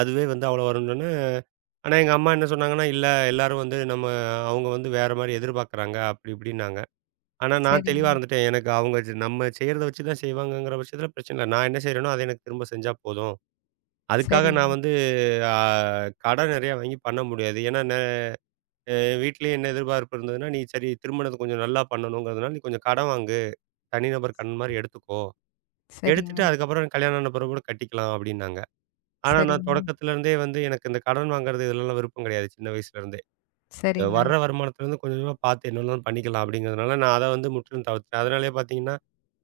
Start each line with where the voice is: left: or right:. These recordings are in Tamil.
right: அதுவே வந்து அவ்வளோ வரும்னோன்னே [unintelligible] ஆனா எங்க அம்மா என்ன சொன்னாங்கன்னா, "இல்ல, எல்லாரும் வந்து, நம்ம அவங்க வந்து வேற மாரி எதிர்பார்க்கிறாங்க." அப்படி இப்படின்னாங்க. ஆனா நான் தெளிவா
left: சரிங்க.
right: இருந்துட்டேன். எனக்கு அவங்க ச நம்ம செய்யறத வச்சு தான் செய்வாங்கங்கற பச்சத்துல பிரச்சனை இல்ல. நான் என்ன செய்யறேனோ அதை எனக்குத் திரும்பச் செஞ்சா போதும். அதுக்காக நான்
left: சரிங்
right: வந்து ஆ, கடன் நெறைய வாங்கி பண்ண முடியாது. ஏன்னா ந அ வீட்டுல என்ன எதிர்பார்ப்பு இருந்ததுனா, "நீ சரி திருமணத்தை கொஞ்சம் நல்லா பண்ணணும்ங்கறதுனால நீ கொஞ்சம் கடன் வாங்கு, தனிநபர் கடன் மாரி எடுத்துக்கோ, எடுத்துட்டு
left: சரிங்க.
right: அதுக்கப்பறம் கல்யாணம் ஆன பிறகு கட்டிக்கலாம்," அப்படின்னாங்க. ஆனா நான்
left: சரிங்க.
right: தொடக்கத்துல இருந்தே, வந்து எனக்கு இந்தக் கடன் வாங்குறது இதெல்லாம் விருப்பம் கிடையாது. சின்ன வயசுல இருந்தே
left: சரிங்க.
right: வர்ற வருமானத்துல இருந்து கொஞ்சம் கொஞ்சம் பாத்து என்ன வேணாலும் பண்ணிக்கலாம் அப்படிங்கறதுனால, நான் அதை வந்து முற்றிலும் தவிர்த்தேன். அதனாலே பார்த்தீங்கன்னா,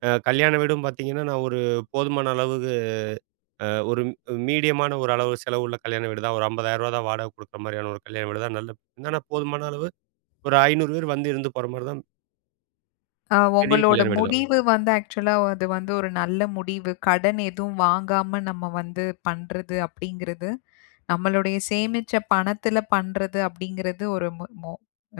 right: அ கல்யாண வீடும் பார்த்தீங்கன்னா நான் ஒரு போதுமான அளவுக்கு. ஆ, ஒரு மீடியம் ஆன ஒரு அளவு செலவு உள்ள கல்யாண வீடு தான். ஒரு ரூ. 50,000 வாடகை கொடுக்கிற மாரியான ஒரு கல்யாண வீடு தான். நல்ல போதுமான அளவு, ஒரு 500 பேர் வந்து இருந்து போற மாரி தான்
left: ஆ,
right: பெரிய
left: உங்களோட
right: கல்யாண வீடு தான்.
left: முடிவு வந்து ஆக்ச்சுவலா ஆ அது வந்து ஒரு நல்ல முடிவு. கடன் எதுவும் வாங்காம, நம்ம வந்து பண்றது அப்படிங்கிறது. நம்மளுடைய சேமிச்ச பணத்துல பண்றது அப்படிங்கிறது ஒரு மொ மொ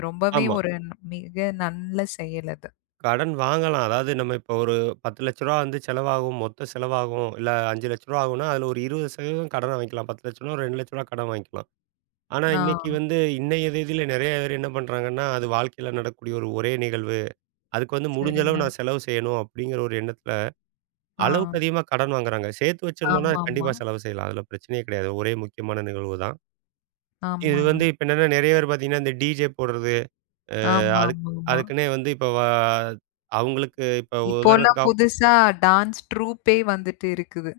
left: ரொம்பவே
right: ஆமா.
left: ஒரு ந மிக நல்ல செயல் அது.
right: கடன் வாங்கலாம். அதாவது நம்ம இப்ப ஒரு ரூ. 10,00,000 வந்து செலவாகும். மொத்த செலவாகும் இல்ல, ரூ. 5,00,000 ஆகும். அதுல ஒரு 20% கடன் வாங்கலாம். ரூ. 10,00,000 ஒரு ரூ. 2,00,000 கடன் வாங்கிலாம். ஆனா இன்னைக்கு
left: ஆ.
right: வந்து, இன்னைய தேதியில் நெறைய பேர் என்ன பண்றாங்கன்னா, அது வாழ்க்கையில நடக்கக்கூடிய ஒரே நிகழ்வு. அதுக்கு வந்து முடிஞ்ச அளவு
left: சரிங்க.
right: நான் செலவு செய்யணும், அப்படிங்கற ஒரு எண்ணத்துல அளவுக்கு
left: ஆ.
right: அதிகமா கடன் வாங்குறாங்க. சேர்த்து வச்சிருந்தோம்னா
left: ஆமாமா.
right: கண்டிப்பா செலவு செய்யலாம். அதுல பிரச்சனையே கிடையாது. ஒரே முக்கியமான நிகழ்வுதான். இது வந்து
left: ஆமாங்க.
right: இப்ப என்னன்னா, நெறைய பேர் பார்த்தீங்கன்னா, இந்த டிஜே போடுறது. ஆ,
left: ஆமா,
right: அது
left: ஆமாமா.
right: அதுக்கு வந்து இப்ப ஆ, அவங்களுக்கு இப்ப ஒரு
left: இப்போ எல்லாம்
right: உதாரணத்துக்கு ஆகும்
left: புதுசா டான்ஸ் ட்ரூப்பே வந்துட்டு இருக்குது.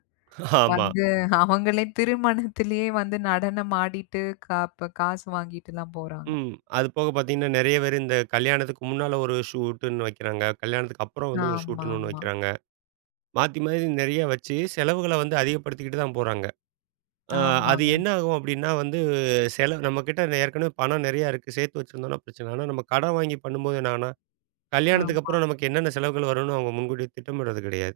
right: ஆமா.
left: வந்து அவங்களே திருமணத்திலேயே வந்து நடனமாடிட்டு, காப் காசு வாங்கிட்டுலாம் போறாங்க.
right: ம். அது போகப் பாத்தீங்கன்னா, நெறைய பேரு இந்த கல்யாணத்துக்கு முன்னால ஒரு ஷூட்ன்னு வைக்கிறாங்க. கல்யாணத்துக்கு அப்பறம் வந்து ஒரு ஷூட்ன்னு ஒண்ணு
left: ஆமாமா.
right: வைக்கிறாங்க. மாத்தி மாத்தி நெறைய வச்சு செலவுகளை வந்து அதிகப்படுத்திக்கிட்டு தான் போறாங்க. அ அது
left: ஆமாங்க.
right: என்ன ஆகும் அப்படின்னா, வந்து செலவு நம்ம கிட்ட ஏற்கனவே பணம் நெறைய இருக்கு. சேர்த்து வச்சிருந்தோம்னா பிரச்சனை இல்ல. ஆனா, நம்ம கடன் வாங்கி பண்ணும் போது என்ன ஆகும்னா, கல்யாணத்துக்கு
left: ஆமா.
right: அப்பறம் நமக்கு என்னென்ன செலவுகள் வரும்னு அவுங்க முன்கூட்டித் திட்டமிடறது கிடையாது.